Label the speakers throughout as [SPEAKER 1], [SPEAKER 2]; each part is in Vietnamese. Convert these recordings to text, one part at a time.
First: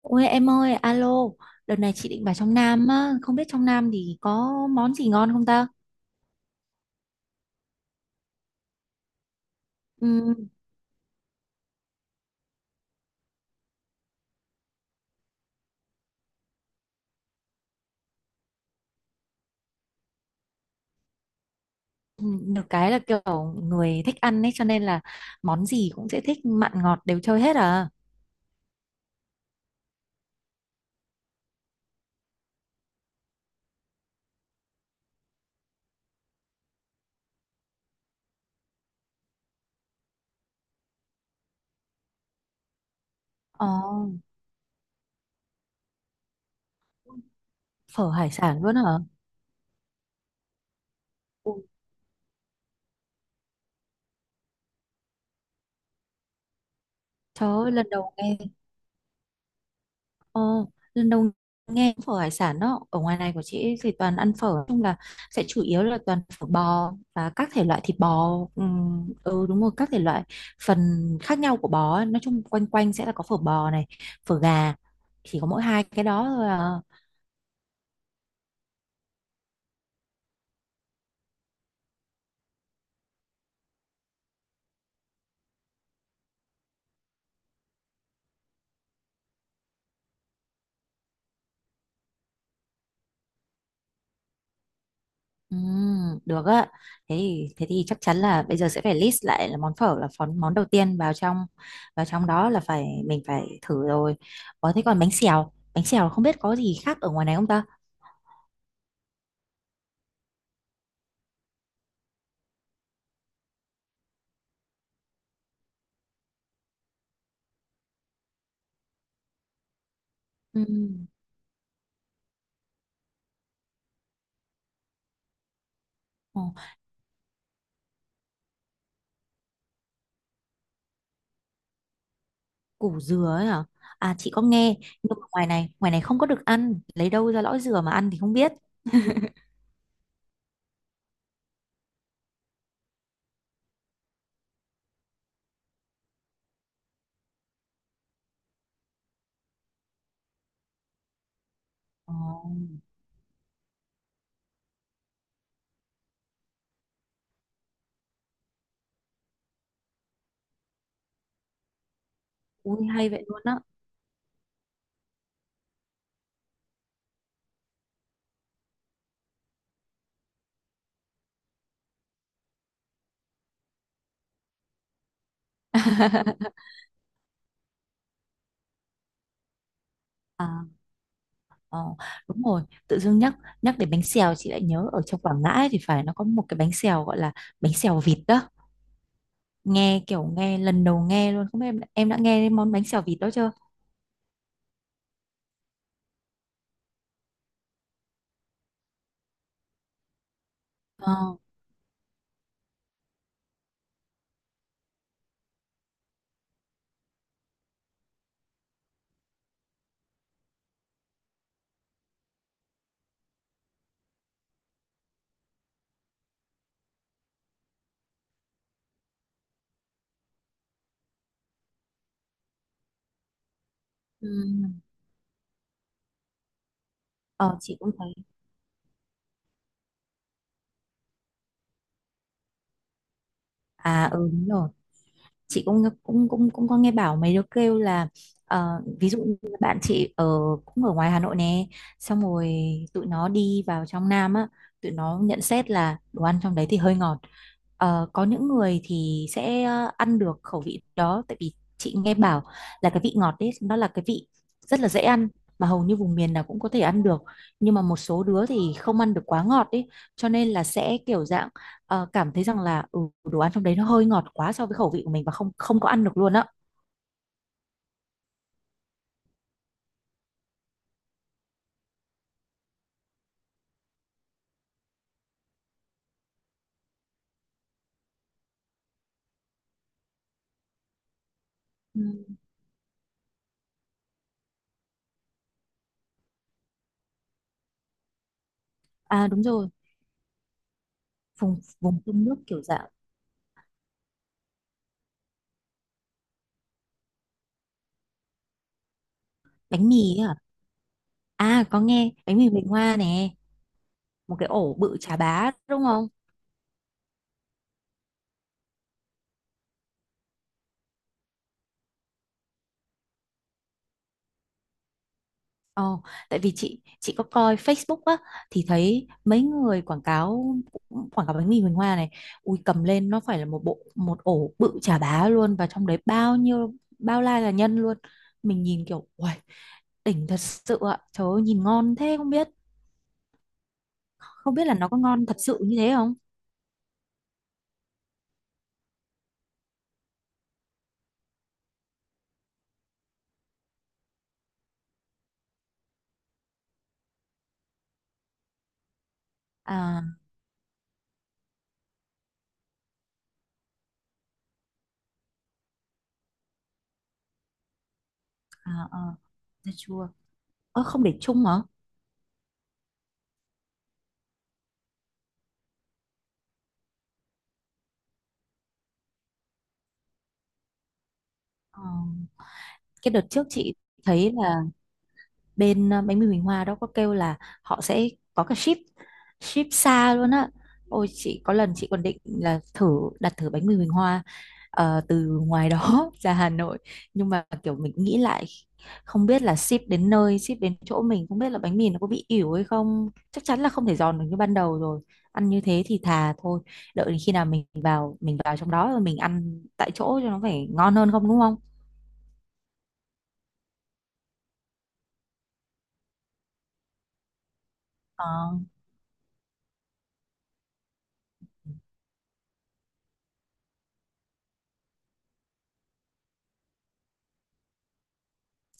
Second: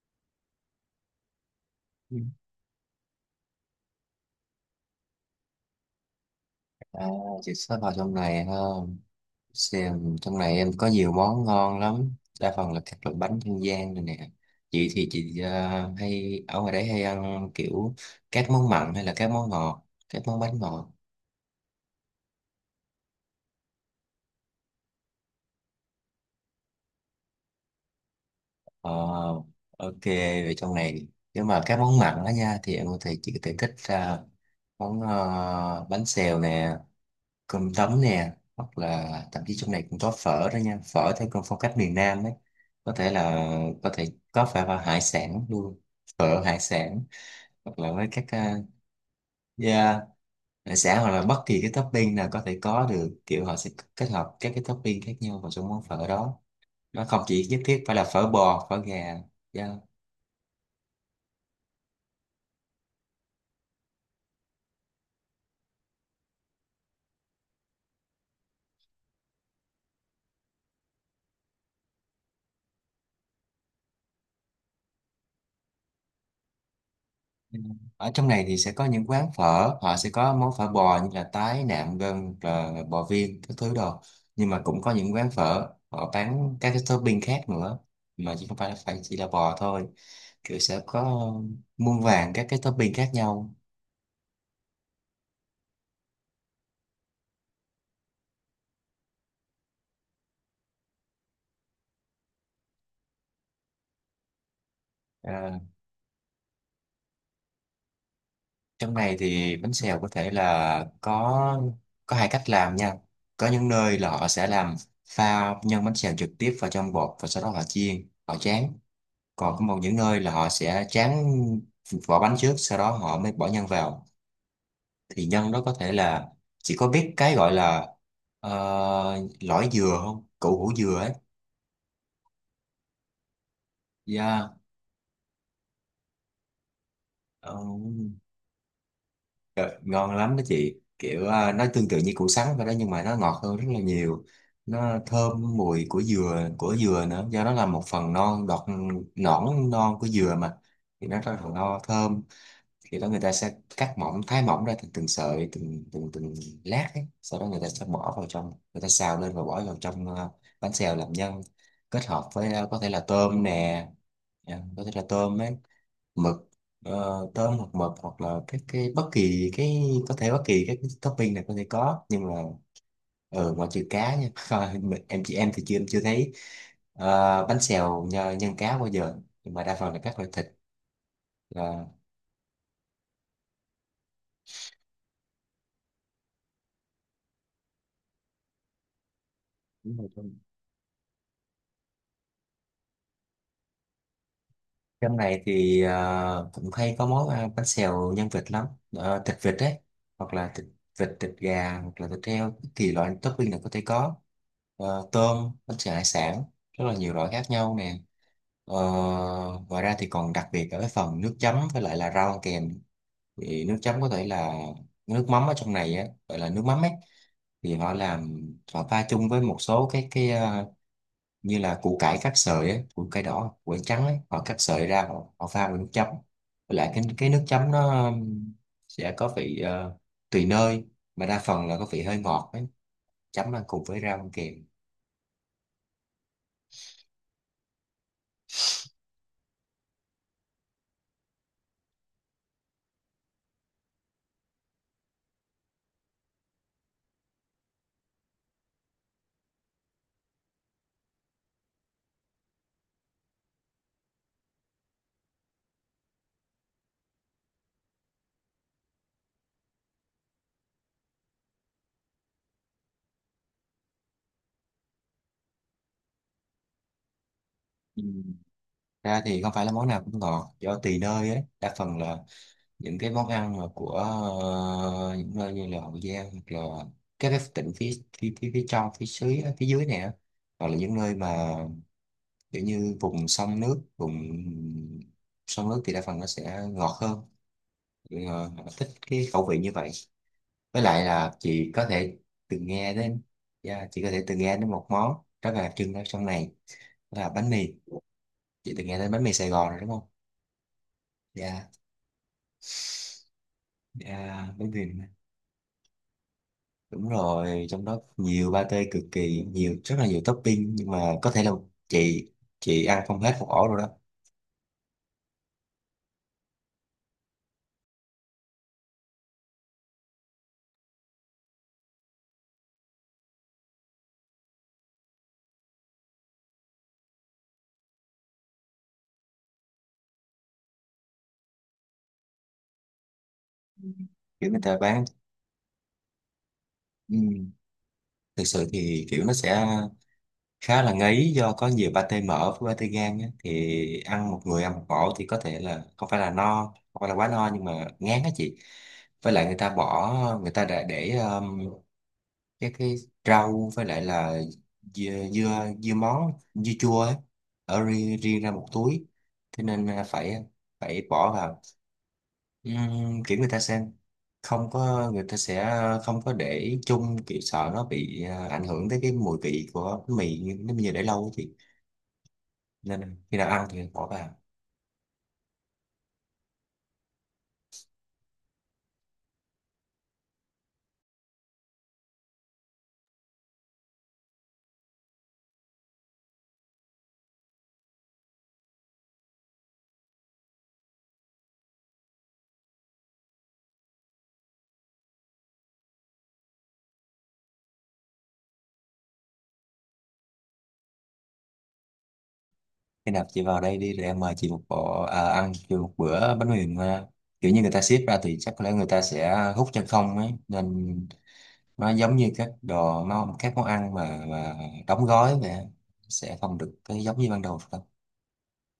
[SPEAKER 1] Ôi em ơi, alo, đợt này chị
[SPEAKER 2] Ừ.
[SPEAKER 1] định vào trong Nam á, không biết trong Nam thì có món gì ngon không ta?
[SPEAKER 2] À, chị sẽ vào trong này ha. Xem trong
[SPEAKER 1] Ừm,
[SPEAKER 2] này em có nhiều món ngon lắm. Đa phần là các loại bánh dân gian này nè. Chị thì chị hay ở ngoài đấy hay ăn kiểu các món mặn hay là các món ngọt, các món bánh ngọt.
[SPEAKER 1] được cái là kiểu người thích ăn ấy cho nên là món gì cũng sẽ thích mặn ngọt đều chơi hết à.
[SPEAKER 2] Ờ, ok, về trong này nếu mà các món mặn đó nha thì em có thể chị có thể thích ra món bánh xèo nè, cơm tấm nè, hoặc là thậm chí trong này cũng có phở đó nha. Phở theo con phong cách miền Nam ấy có thể là
[SPEAKER 1] Ồ,
[SPEAKER 2] có thể có phải vào hải sản luôn, phở hải sản, hoặc là với
[SPEAKER 1] phở
[SPEAKER 2] các
[SPEAKER 1] hải sản luôn hả?
[SPEAKER 2] yeah, hải sản hoặc là bất kỳ
[SPEAKER 1] Ui,
[SPEAKER 2] cái topping nào có thể có được, kiểu họ sẽ kết hợp các cái topping khác nhau vào trong món phở đó. Nó không chỉ
[SPEAKER 1] trời
[SPEAKER 2] nhất
[SPEAKER 1] ơi,
[SPEAKER 2] thiết
[SPEAKER 1] lần
[SPEAKER 2] phải là
[SPEAKER 1] đầu
[SPEAKER 2] phở
[SPEAKER 1] nghe.
[SPEAKER 2] bò, phở gà. Yeah.
[SPEAKER 1] Ồ, lần đầu nghe phở hải sản đó. Ở ngoài này của chị thì toàn ăn phở, nói chung là sẽ chủ yếu là toàn phở bò và các thể loại thịt bò. Ừ đúng rồi, các thể loại phần khác nhau của bò ấy. Nói chung quanh quanh sẽ là có phở bò này, phở gà, chỉ có mỗi hai cái đó thôi à.
[SPEAKER 2] Ừ. Ở trong này thì sẽ có những quán phở, họ sẽ có món phở bò như là tái, nạm, gân, rồi bò viên, các thứ đồ. Nhưng mà cũng có những quán phở, họ bán các cái topping khác nữa. Mà chỉ không phải là phải chỉ là bò thôi. Kiểu sẽ có muôn vàn các cái topping khác nhau.
[SPEAKER 1] Được á, thế thì chắc chắn là bây giờ sẽ phải list lại là món phở là món món đầu tiên vào trong, vào trong đó là phải mình phải thử rồi. Ủa thế còn bánh xèo
[SPEAKER 2] À,
[SPEAKER 1] bánh xèo không biết có gì khác ở ngoài này không ta?
[SPEAKER 2] trong này thì bánh xèo có thể là có hai cách làm nha. Có những nơi là họ sẽ làm pha nhân bánh xèo trực tiếp vào trong bột và sau đó họ chiên, họ tráng. Còn có một những nơi là họ
[SPEAKER 1] Ừ.
[SPEAKER 2] sẽ tráng vỏ bánh trước sau đó họ mới bỏ nhân vào. Thì nhân đó có thể là
[SPEAKER 1] Ồ,
[SPEAKER 2] chỉ có biết cái gọi là lõi dừa không, củ hủ dừa ấy.
[SPEAKER 1] củ dừa ấy hả? À chị có
[SPEAKER 2] Yeah.
[SPEAKER 1] nghe, nhưng mà ngoài này không có được ăn, lấy đâu ra
[SPEAKER 2] Ờ,
[SPEAKER 1] lõi dừa mà ăn thì không biết.
[SPEAKER 2] ờ, ngon lắm đó chị, kiểu nó tương tự như củ sắn vậy đó nhưng mà nó ngọt hơn rất là nhiều. Nó thơm mùi của dừa nữa do nó là một phần non đọt, nõn non của dừa mà thì nó rất là no
[SPEAKER 1] Ồ,
[SPEAKER 2] thơm. Khi đó người ta sẽ cắt mỏng thái mỏng ra từng từng sợi, từng từng từng lát ấy. Sau đó người ta sẽ bỏ vào trong, người ta xào lên và bỏ vào trong bánh xèo làm nhân, kết hợp với có
[SPEAKER 1] ui
[SPEAKER 2] thể là
[SPEAKER 1] hay vậy luôn
[SPEAKER 2] tôm
[SPEAKER 1] á.
[SPEAKER 2] nè. Dạ, có thể là tôm ấy, mực, ờ, tôm hoặc mực hoặc là cái bất kỳ cái, có thể bất kỳ cái topping này có thể có nhưng mà ừ, ngoại trừ cá nha. Thôi, em, chị em thì chưa, em chưa thấy bánh xèo nhân cá bao giờ, nhưng mà đa phần là các loại thịt.
[SPEAKER 1] À, ờ,
[SPEAKER 2] Là
[SPEAKER 1] đúng rồi, tự dưng nhắc, nhắc đến bánh xèo chị lại nhớ ở trong Quảng Ngãi thì phải, nó có một cái bánh xèo gọi là bánh xèo vịt đó.
[SPEAKER 2] đúng
[SPEAKER 1] Nghe
[SPEAKER 2] rồi,
[SPEAKER 1] kiểu nghe lần đầu nghe luôn, không biết em đã nghe đến món bánh xèo vịt đó chưa?
[SPEAKER 2] trong này thì cũng hay có món ăn bánh xèo nhân vịt lắm. Ờ, thịt vịt đấy, hoặc là thịt vịt,
[SPEAKER 1] Ờ,
[SPEAKER 2] thịt gà hoặc là thịt heo thì loại topping này có thể có. Ờ, tôm, bánh xèo hải sản, rất là nhiều loại khác nhau nè. Ờ, ngoài ra thì còn đặc biệt ở cái phần nước chấm với lại là rau kèm. Thì nước chấm có thể là nước mắm, ở trong này á gọi là nước mắm ấy, thì họ làm họ pha chung với một số cái như là củ cải cắt sợi ấy, củ cải đỏ củ cải trắng ấy,
[SPEAKER 1] ừ.
[SPEAKER 2] họ cắt sợi ra họ, họ pha với nước chấm. Với lại cái nước
[SPEAKER 1] Ờ
[SPEAKER 2] chấm
[SPEAKER 1] chị cũng
[SPEAKER 2] nó
[SPEAKER 1] thấy.
[SPEAKER 2] sẽ có vị tùy nơi, mà đa phần là có vị hơi ngọt ấy, chấm ăn cùng với
[SPEAKER 1] À
[SPEAKER 2] rau
[SPEAKER 1] ừ
[SPEAKER 2] ăn
[SPEAKER 1] đúng
[SPEAKER 2] kèm.
[SPEAKER 1] rồi. Chị cũng cũng cũng cũng có nghe bảo mấy đứa kêu là, ví dụ như bạn chị ở, cũng ở ngoài Hà Nội nè, xong rồi tụi nó đi vào trong Nam á, tụi nó nhận xét là đồ ăn trong đấy thì hơi ngọt. Ờ, có những người thì sẽ ăn được khẩu vị đó, tại vì chị nghe bảo là cái vị ngọt đấy nó là cái vị rất là dễ ăn, mà hầu như vùng miền nào cũng có thể ăn được, nhưng mà một số đứa thì không ăn được quá ngọt ấy, cho nên là sẽ kiểu dạng cảm thấy rằng là ừ, đồ ăn trong đấy nó hơi ngọt quá so với khẩu vị của mình và không không có ăn được luôn á.
[SPEAKER 2] Ừ. Ra thì không phải là món nào cũng ngọt, do tùy nơi ấy. Đa phần là những cái món ăn mà của những nơi như là Hậu Giang hoặc là các cái tỉnh phía phía trong, phía dưới, này á, hoặc là những nơi mà
[SPEAKER 1] Ừ.
[SPEAKER 2] kiểu như vùng sông nước, thì đa phần nó sẽ ngọt hơn. Thì, ờ, họ thích cái
[SPEAKER 1] À đúng
[SPEAKER 2] khẩu vị
[SPEAKER 1] rồi,
[SPEAKER 2] như vậy. Với lại là
[SPEAKER 1] vùng
[SPEAKER 2] chị có
[SPEAKER 1] vùng
[SPEAKER 2] thể
[SPEAKER 1] sông nước kiểu
[SPEAKER 2] từng
[SPEAKER 1] dạng.
[SPEAKER 2] nghe đến, yeah, chị có thể từng nghe đến một món rất là đặc trưng ở trong này, đó là bánh mì. Chị từng nghe đến bánh mì Sài Gòn rồi
[SPEAKER 1] Bánh
[SPEAKER 2] đúng không?
[SPEAKER 1] mì ấy à? À,
[SPEAKER 2] Dạ.
[SPEAKER 1] có nghe bánh mì Bình Hoa nè. Một
[SPEAKER 2] Dạ
[SPEAKER 1] cái
[SPEAKER 2] bánh
[SPEAKER 1] ổ
[SPEAKER 2] mì,
[SPEAKER 1] bự chà bá đúng không?
[SPEAKER 2] đúng rồi, trong đó nhiều pate cực kỳ, nhiều rất là nhiều topping, nhưng mà có thể là chị chị ăn không hết một ổ rồi đó.
[SPEAKER 1] Ồ, tại vì chị có coi Facebook á thì thấy mấy người quảng cáo, quảng cáo bánh mì Huỳnh Hoa này, ui cầm lên nó phải là một bộ, một ổ bự chà bá luôn, và trong đấy bao nhiêu, bao la là nhân luôn. Mình nhìn kiểu uầy, đỉnh thật sự ạ. Trời ơi nhìn ngon thế không biết,
[SPEAKER 2] Kiểu
[SPEAKER 1] không
[SPEAKER 2] người
[SPEAKER 1] biết là
[SPEAKER 2] ta
[SPEAKER 1] nó có
[SPEAKER 2] bán.
[SPEAKER 1] ngon thật sự như thế không?
[SPEAKER 2] Ừ. Thực sự thì kiểu nó sẽ khá là ngấy do có nhiều pate mỡ với pate gan á. Thì ăn một, người ăn một ổ thì có thể là không phải là no, không phải là quá no, nhưng mà ngán á chị. Với lại người ta
[SPEAKER 1] À
[SPEAKER 2] bỏ, người ta đã để các cái rau với lại là dưa dưa, dưa món dưa chua ấy, ở riêng, riêng ra một
[SPEAKER 1] à
[SPEAKER 2] túi,
[SPEAKER 1] à,
[SPEAKER 2] thế
[SPEAKER 1] dưa
[SPEAKER 2] nên
[SPEAKER 1] chua.
[SPEAKER 2] phải
[SPEAKER 1] Ơ không
[SPEAKER 2] phải
[SPEAKER 1] để
[SPEAKER 2] bỏ
[SPEAKER 1] chung hả?
[SPEAKER 2] vào. Kiểu người ta sẽ không có, người ta sẽ không có để chung, kiểu sợ nó bị ảnh hưởng tới cái mùi vị của bánh mì nếu như để lâu á chị,
[SPEAKER 1] Ờ, cái
[SPEAKER 2] nên
[SPEAKER 1] đợt
[SPEAKER 2] khi
[SPEAKER 1] trước
[SPEAKER 2] nào ăn
[SPEAKER 1] chị
[SPEAKER 2] thì bỏ
[SPEAKER 1] thấy
[SPEAKER 2] vào.
[SPEAKER 1] là bên bánh mì Huỳnh Hoa đó có kêu là họ sẽ có cả ship, ship xa luôn á. Ôi chị có lần chị còn định là thử đặt thử bánh mì Huỳnh Hoa từ ngoài đó ra Hà Nội, nhưng mà kiểu mình nghĩ lại, không biết là ship đến nơi, ship đến chỗ mình, không biết là bánh mì nó có bị ỉu hay không, chắc chắn là không thể giòn được như ban đầu rồi. Ăn như thế thì thà thôi, đợi đến khi nào mình vào trong đó rồi mình ăn tại chỗ cho nó phải ngon hơn không đúng không?
[SPEAKER 2] Khi nào chị vào đây đi rồi em mời chị một bộ ăn chị một bữa bánh mì mà kiểu như người ta xếp ra thì
[SPEAKER 1] Ờ.
[SPEAKER 2] chắc có lẽ người ta sẽ hút chân không ấy, nên nó giống như các đồ, nó các món ăn mà, đóng gói mà sẽ không được cái giống như ban đầu.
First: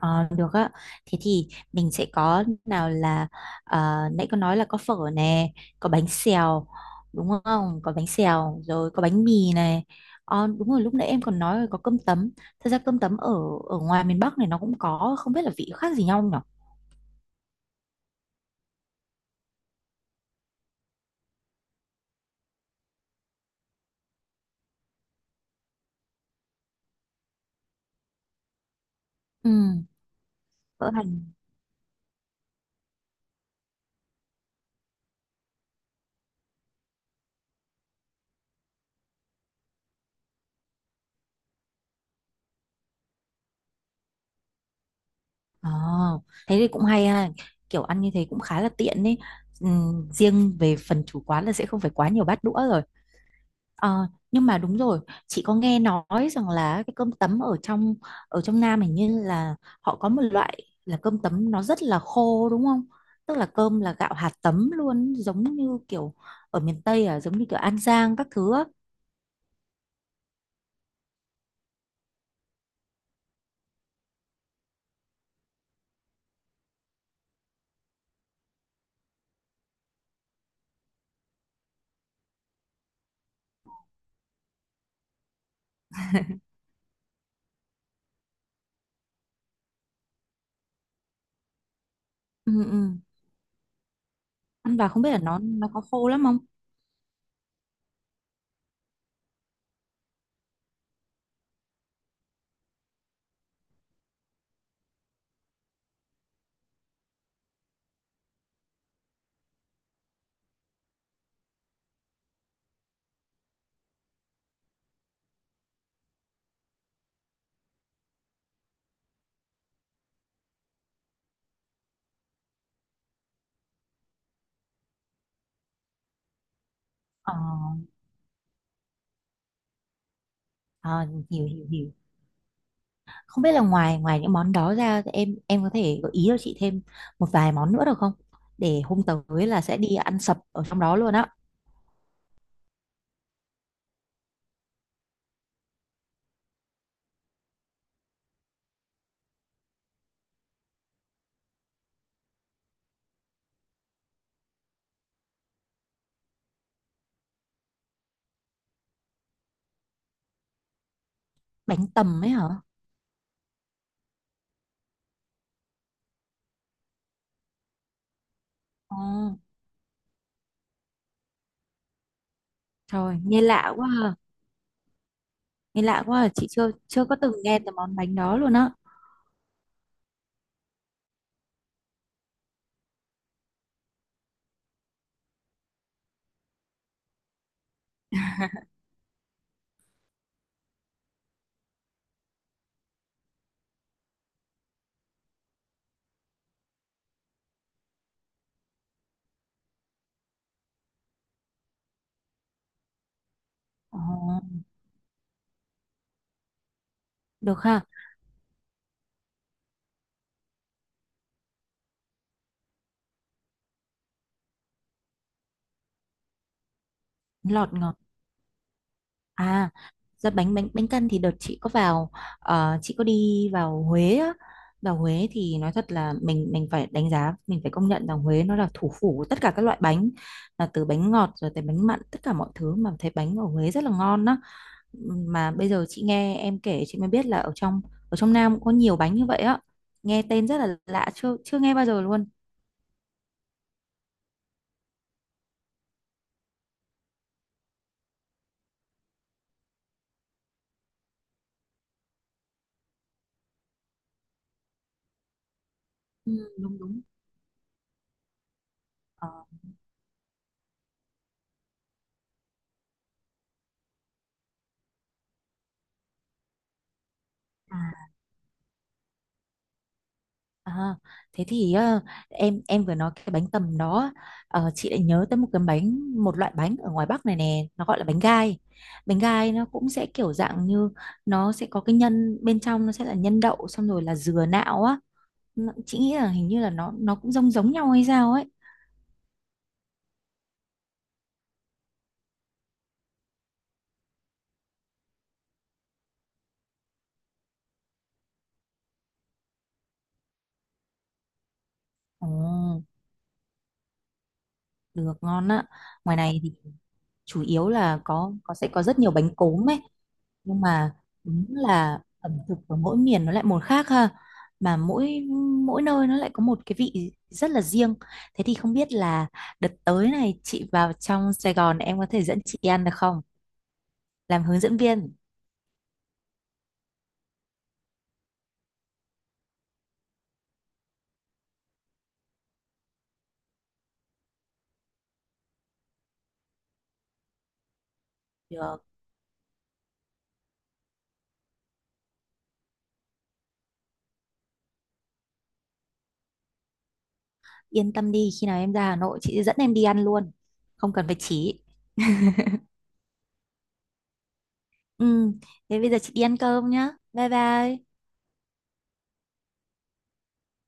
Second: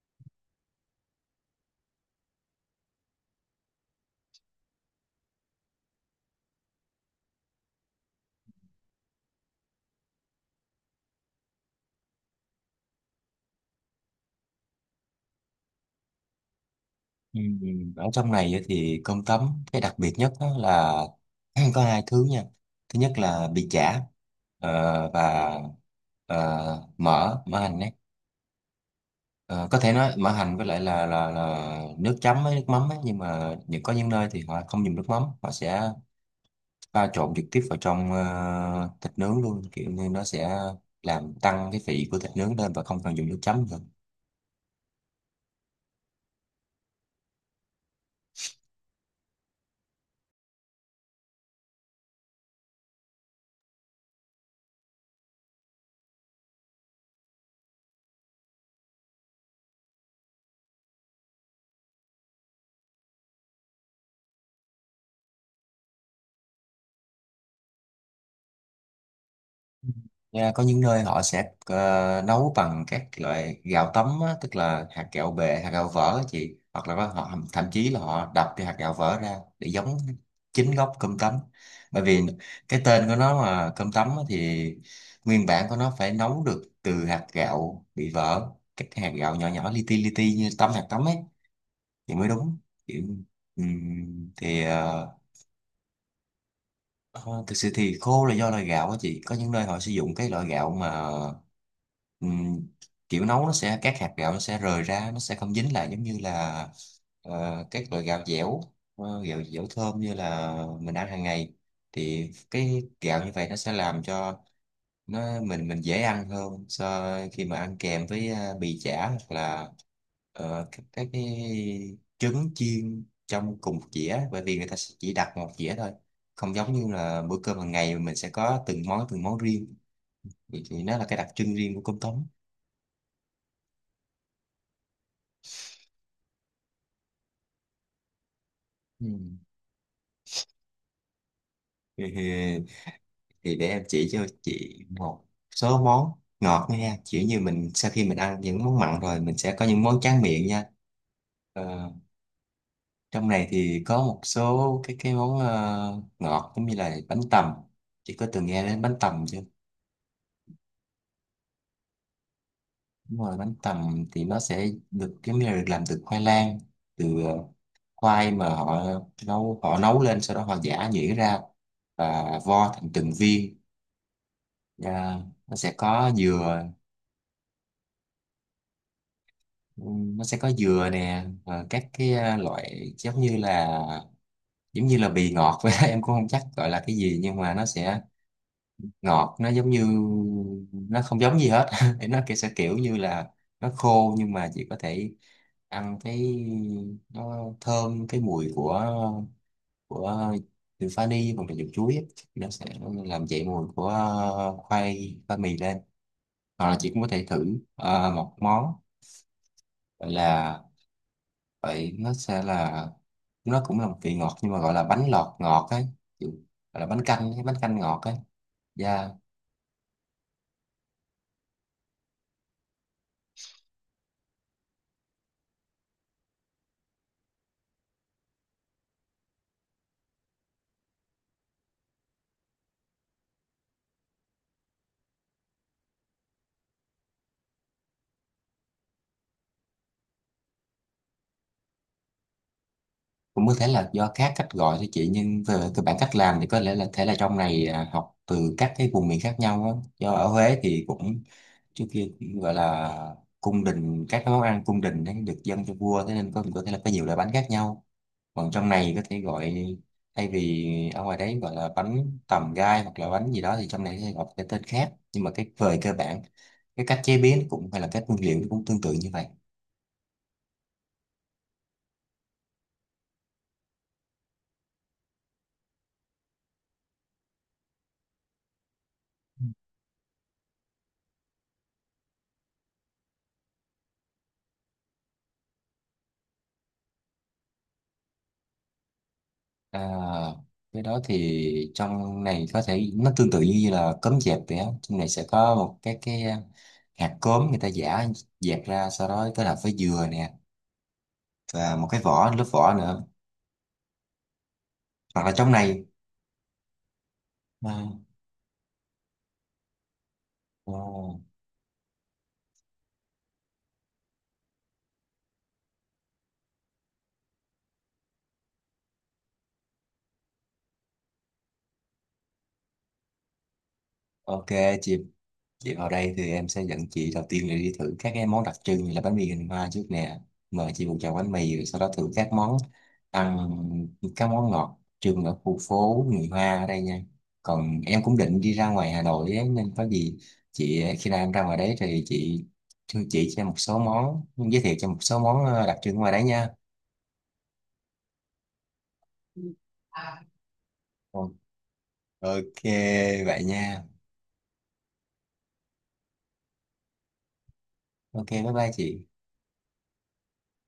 [SPEAKER 1] Ờ, được á. Thế thì mình sẽ có nào là, nãy có nói là có phở nè, có bánh xèo, đúng không? Có bánh xèo rồi, có bánh mì này. Ờ, đúng rồi lúc nãy em còn nói là có cơm tấm. Thật ra cơm tấm ở, ở ngoài miền Bắc này nó cũng có, không biết là vị khác gì nhau nhỉ?
[SPEAKER 2] Ừ, ở trong này á thì cơm tấm, cái đặc biệt nhất đó là có hai thứ nha. Thứ nhất là bì chả, và mỡ mỡ hành ấy.
[SPEAKER 1] Ừ,
[SPEAKER 2] Ờ, có thể nói mỡ hành với lại
[SPEAKER 1] phở
[SPEAKER 2] là
[SPEAKER 1] hành.
[SPEAKER 2] là nước chấm với nước mắm ấy, nhưng mà những có những nơi thì họ không dùng nước mắm, họ sẽ pha trộn trực tiếp vào trong thịt nướng luôn, kiểu như nó sẽ làm tăng cái vị của thịt nướng lên và không cần dùng nước chấm nữa.
[SPEAKER 1] Ờ, thế thì cũng hay ha. Kiểu ăn như thế cũng khá là tiện ấy. Ừ, riêng về phần chủ quán là sẽ không phải quá nhiều bát đũa rồi. Ờ, nhưng mà đúng rồi, chị có nghe nói rằng là cái cơm tấm ở trong, ở trong Nam hình như là họ có một loại là cơm tấm nó rất là khô đúng không? Tức là cơm là gạo hạt tấm luôn, giống như kiểu ở miền Tây à, giống như kiểu An Giang các thứ á.
[SPEAKER 2] Nha, có những nơi họ sẽ nấu bằng các loại gạo tấm á, tức là hạt gạo bề, hạt gạo vỡ á chị, hoặc là họ thậm chí là họ đập cái hạt gạo vỡ ra để giống chính gốc cơm tấm. Bởi vì cái tên của nó mà cơm tấm á, thì nguyên bản của nó phải nấu được từ hạt gạo bị vỡ, các hạt gạo nhỏ nhỏ, li ti như tấm, hạt tấm ấy thì mới
[SPEAKER 1] Ừ,
[SPEAKER 2] đúng.
[SPEAKER 1] ừ.
[SPEAKER 2] Kiểu, thì
[SPEAKER 1] Ăn vào không biết là nó có khô lắm không?
[SPEAKER 2] ờ, thực sự thì khô là do loại gạo á chị, có những nơi họ sử dụng cái loại gạo mà ừm, kiểu nấu nó sẽ, các hạt gạo nó sẽ rời ra, nó sẽ không dính lại giống như là các loại gạo dẻo, gạo dẻo thơm như là mình ăn hàng ngày. Thì cái gạo như vậy nó sẽ làm cho nó mình dễ ăn hơn so khi mà ăn kèm với bì chả hoặc là các cái trứng chiên trong cùng một dĩa, bởi vì người ta sẽ chỉ đặt một dĩa thôi, không giống như là
[SPEAKER 1] Ờ,
[SPEAKER 2] bữa cơm hàng ngày mình sẽ có từng món, riêng. Thì nó là
[SPEAKER 1] ờ,
[SPEAKER 2] cái đặc
[SPEAKER 1] hiểu
[SPEAKER 2] trưng
[SPEAKER 1] hiểu
[SPEAKER 2] riêng của
[SPEAKER 1] hiểu.
[SPEAKER 2] cơm tấm.
[SPEAKER 1] Không biết là ngoài ngoài những món đó ra thì em có thể gợi ý cho chị thêm một vài món nữa được không? Để hôm
[SPEAKER 2] Ừ.
[SPEAKER 1] tới là sẽ đi ăn sập ở trong đó luôn á.
[SPEAKER 2] thì, để em chỉ cho chị một số món ngọt nha, kiểu như mình sau khi mình ăn những món mặn rồi mình sẽ có những món tráng miệng nha. Ờ, trong này thì có một số cái món ngọt, giống như là bánh tằm. Chị có từng nghe đến bánh tằm chưa?
[SPEAKER 1] Bánh tầm ấy hả?
[SPEAKER 2] Đúng rồi, bánh tằm thì nó sẽ được giống như là được làm từ khoai lang, từ khoai mà họ
[SPEAKER 1] Ờ,
[SPEAKER 2] nấu, lên, sau đó họ giã nhuyễn ra và vo thành từng
[SPEAKER 1] trời, nghe
[SPEAKER 2] viên.
[SPEAKER 1] lạ quá ha.
[SPEAKER 2] Và nó sẽ
[SPEAKER 1] Nghe lạ
[SPEAKER 2] có
[SPEAKER 1] quá ha. Chị
[SPEAKER 2] dừa,
[SPEAKER 1] chưa chưa có từng nghe tới món bánh đó luôn á.
[SPEAKER 2] nó sẽ có dừa nè, và các cái loại giống như là, giống như là bì ngọt vậy đó. Em cũng không chắc gọi là cái gì nhưng mà nó sẽ ngọt, nó giống như, nó không giống gì hết. Thì nó kiểu sẽ kiểu như là nó khô, nhưng mà chỉ có thể ăn cái, nó thơm cái mùi của, từ vani hoặc là dùng chuối ấy. Nó sẽ làm dậy mùi của
[SPEAKER 1] Ồ,
[SPEAKER 2] khoai, mì lên. Hoặc là chị cũng có thể
[SPEAKER 1] được
[SPEAKER 2] thử
[SPEAKER 1] ha.
[SPEAKER 2] một món gọi là, vậy nó sẽ là, nó cũng là một vị ngọt nhưng mà gọi là bánh lọt ngọt ấy. Kiểu- gọi là bánh canh ấy, bánh
[SPEAKER 1] Lọt
[SPEAKER 2] canh
[SPEAKER 1] ngọt.
[SPEAKER 2] ngọt ấy. Dạ.
[SPEAKER 1] À, ra bánh bánh bánh căn thì đợt chị có vào, chị có đi vào Huế á. Vào Huế thì nói thật là mình phải đánh giá, mình phải công nhận rằng Huế nó là thủ phủ của tất cả các loại bánh, là từ bánh ngọt rồi tới bánh mặn, tất cả mọi thứ, mà thấy bánh ở Huế rất là ngon á. Mà bây giờ chị nghe em kể chị mới biết là ở trong, ở trong Nam cũng có nhiều bánh như vậy á, nghe tên rất là lạ, chưa chưa nghe bao giờ luôn.
[SPEAKER 2] Cũng có thể là do các cách gọi thôi chị, nhưng về cơ bản cách làm thì có lẽ là thể là trong này học từ các cái vùng miền khác nhau á. Do ở Huế thì cũng trước kia cũng gọi là cung đình, các cái món ăn cung đình ấy được dâng cho vua, thế nên
[SPEAKER 1] Ừ,
[SPEAKER 2] có thể
[SPEAKER 1] đúng
[SPEAKER 2] là có
[SPEAKER 1] đúng.
[SPEAKER 2] nhiều loại bánh khác nhau. Còn trong này có thể
[SPEAKER 1] Ờ,
[SPEAKER 2] gọi thay vì ở ngoài đấy gọi là bánh tầm gai hoặc là bánh gì đó thì trong này sẽ gọi cái tên khác, nhưng mà cái về cơ bản cái cách chế biến cũng
[SPEAKER 1] À,
[SPEAKER 2] hay là các nguyên liệu cũng tương tự như vậy.
[SPEAKER 1] à, thế thì em vừa nói cái bánh tầm đó, chị lại nhớ tới một cái bánh, một loại bánh ở ngoài Bắc này nè, nó gọi là bánh gai. Bánh gai nó cũng sẽ kiểu dạng như, nó sẽ có cái nhân bên trong, nó sẽ là nhân đậu xong rồi là dừa nạo á. Nó- chị nghĩ là hình như là nó cũng giống giống nhau hay sao ấy.
[SPEAKER 2] À, cái đó thì trong này có thể nó tương tự như là cốm dẹp vậy á. Trong này sẽ có một cái hạt cốm, người ta giả dẹp ra sau đó kết hợp với dừa nè và một cái
[SPEAKER 1] Ồ.
[SPEAKER 2] vỏ, lớp vỏ nữa.
[SPEAKER 1] Được
[SPEAKER 2] Hoặc là
[SPEAKER 1] ngon
[SPEAKER 2] trong
[SPEAKER 1] á.
[SPEAKER 2] này
[SPEAKER 1] Ngoài này thì chủ yếu
[SPEAKER 2] à,
[SPEAKER 1] là có sẽ có rất nhiều bánh cốm ấy, nhưng mà
[SPEAKER 2] à,
[SPEAKER 1] đúng là ẩm thực của mỗi miền nó lại một khác ha. Mà mỗi mỗi nơi nó lại có một cái vị rất là riêng. Thế thì không biết là đợt tới này chị vào trong Sài Gòn em có thể dẫn chị đi ăn được không? Làm
[SPEAKER 2] ok
[SPEAKER 1] hướng dẫn
[SPEAKER 2] chị.
[SPEAKER 1] viên.
[SPEAKER 2] Đi vào đây thì em sẽ dẫn chị đầu tiên là đi thử các cái món đặc trưng như là bánh mì hình hoa trước nè. Mời chị một chào bánh mì rồi sau đó thử các món ăn, các món ngọt trưng ở khu phố người Hoa ở đây nha. Còn em cũng định đi ra
[SPEAKER 1] Được,
[SPEAKER 2] ngoài Hà Nội ấy, nên có gì chị, khi nào em ra ngoài đấy thì chị thưa chị cho em một số món, giới thiệu cho em một số món đặc trưng ngoài đấy nha.
[SPEAKER 1] yên tâm đi, khi nào em ra Hà Nội chị sẽ dẫn em đi ăn luôn. Không cần phải
[SPEAKER 2] Ừ.
[SPEAKER 1] chỉ.
[SPEAKER 2] Ok vậy nha.
[SPEAKER 1] Ừ, thế bây giờ chị đi ăn cơm nhá. Bye bye.
[SPEAKER 2] Ok bye bye chị.